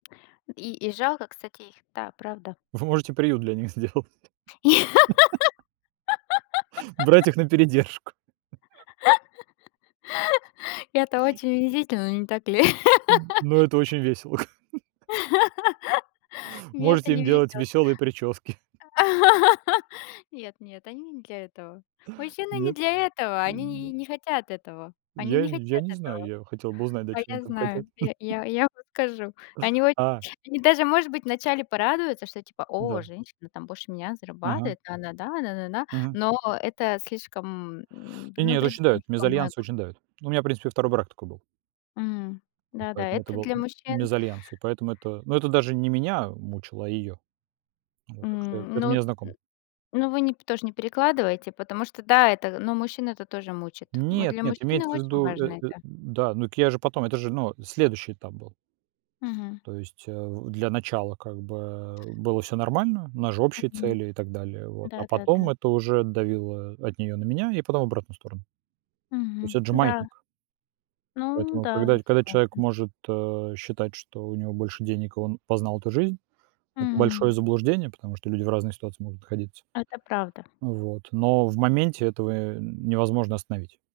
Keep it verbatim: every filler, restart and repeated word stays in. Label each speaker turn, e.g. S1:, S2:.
S1: И и жалко, кстати, их. Да, правда.
S2: Вы можете приют для них сделать. Брать их на передержку.
S1: И это очень унизительно, не так ли?
S2: М, ну, это очень весело, как бы.
S1: Мне это
S2: Можете им
S1: не
S2: делать
S1: везет.
S2: веселые прически.
S1: Нет нет, они не для этого. Мужчины не
S2: Нет?
S1: для этого,
S2: Ну
S1: они
S2: да.
S1: нь не хотят этого они
S2: Я
S1: не
S2: не я
S1: хотят
S2: не знаю.
S1: этого.
S2: Я хотел бы узнать, да,
S1: А,
S2: чего
S1: я
S2: они там хотят.
S1: знаю. Я я я вам скажу. Они очень
S2: А.
S1: они даже может быть вначале порадуются, что я типа: "О,
S2: Да.
S1: женщина, там, больше меня
S2: Мгм.
S1: зарабатывает". Да да да да да да.
S2: Мгм.
S1: Но это слишком, м,
S2: Не не, это
S1: навредить
S2: очень давит.
S1: может по-моему.
S2: Мезальянс очень давит. Ну, у меня, в принципе, второй брак такой был.
S1: М.
S2: М,
S1: Да, да,
S2: поэтому это
S1: это
S2: был
S1: для мужчин.
S2: мезальянс. И поэтому это ну это даже не меня мучало, а ее. Вот так что,
S1: М,
S2: это
S1: ну, м,
S2: мне знакомо.
S1: ну вы нь тоже не перекладывайте, потому что да, это ну, мужчин это тоже мучит. Мы
S2: Нет,
S1: для
S2: нет,
S1: мужчины
S2: имеется в
S1: очень
S2: виду э
S1: важны,
S2: э
S1: да.
S2: Да. Ну так я же потом это же, ну, следующий этап был.
S1: Мгм.
S2: То есть, а, в для начала как бы, э, было всё нормально, у нас же общие
S1: Мгм.
S2: цели и так далее, вот, а потом
S1: Да-да-да.
S2: это уже давило от неё на меня и потом в обратную сторону. То есть,
S1: Мгм.
S2: это же
S1: Да.
S2: маятник.
S1: Ну
S2: Поэтому,
S1: да, я
S2: когда когда человек
S1: согласна.
S2: может, э, считать, что у него больше денег и он познал эту жизнь, это большое
S1: М.
S2: заблуждение, потому что люди в разных ситуациях могут находиться.
S1: Это правда.
S2: Ну, вот, но в моменте этого невозможно остановить.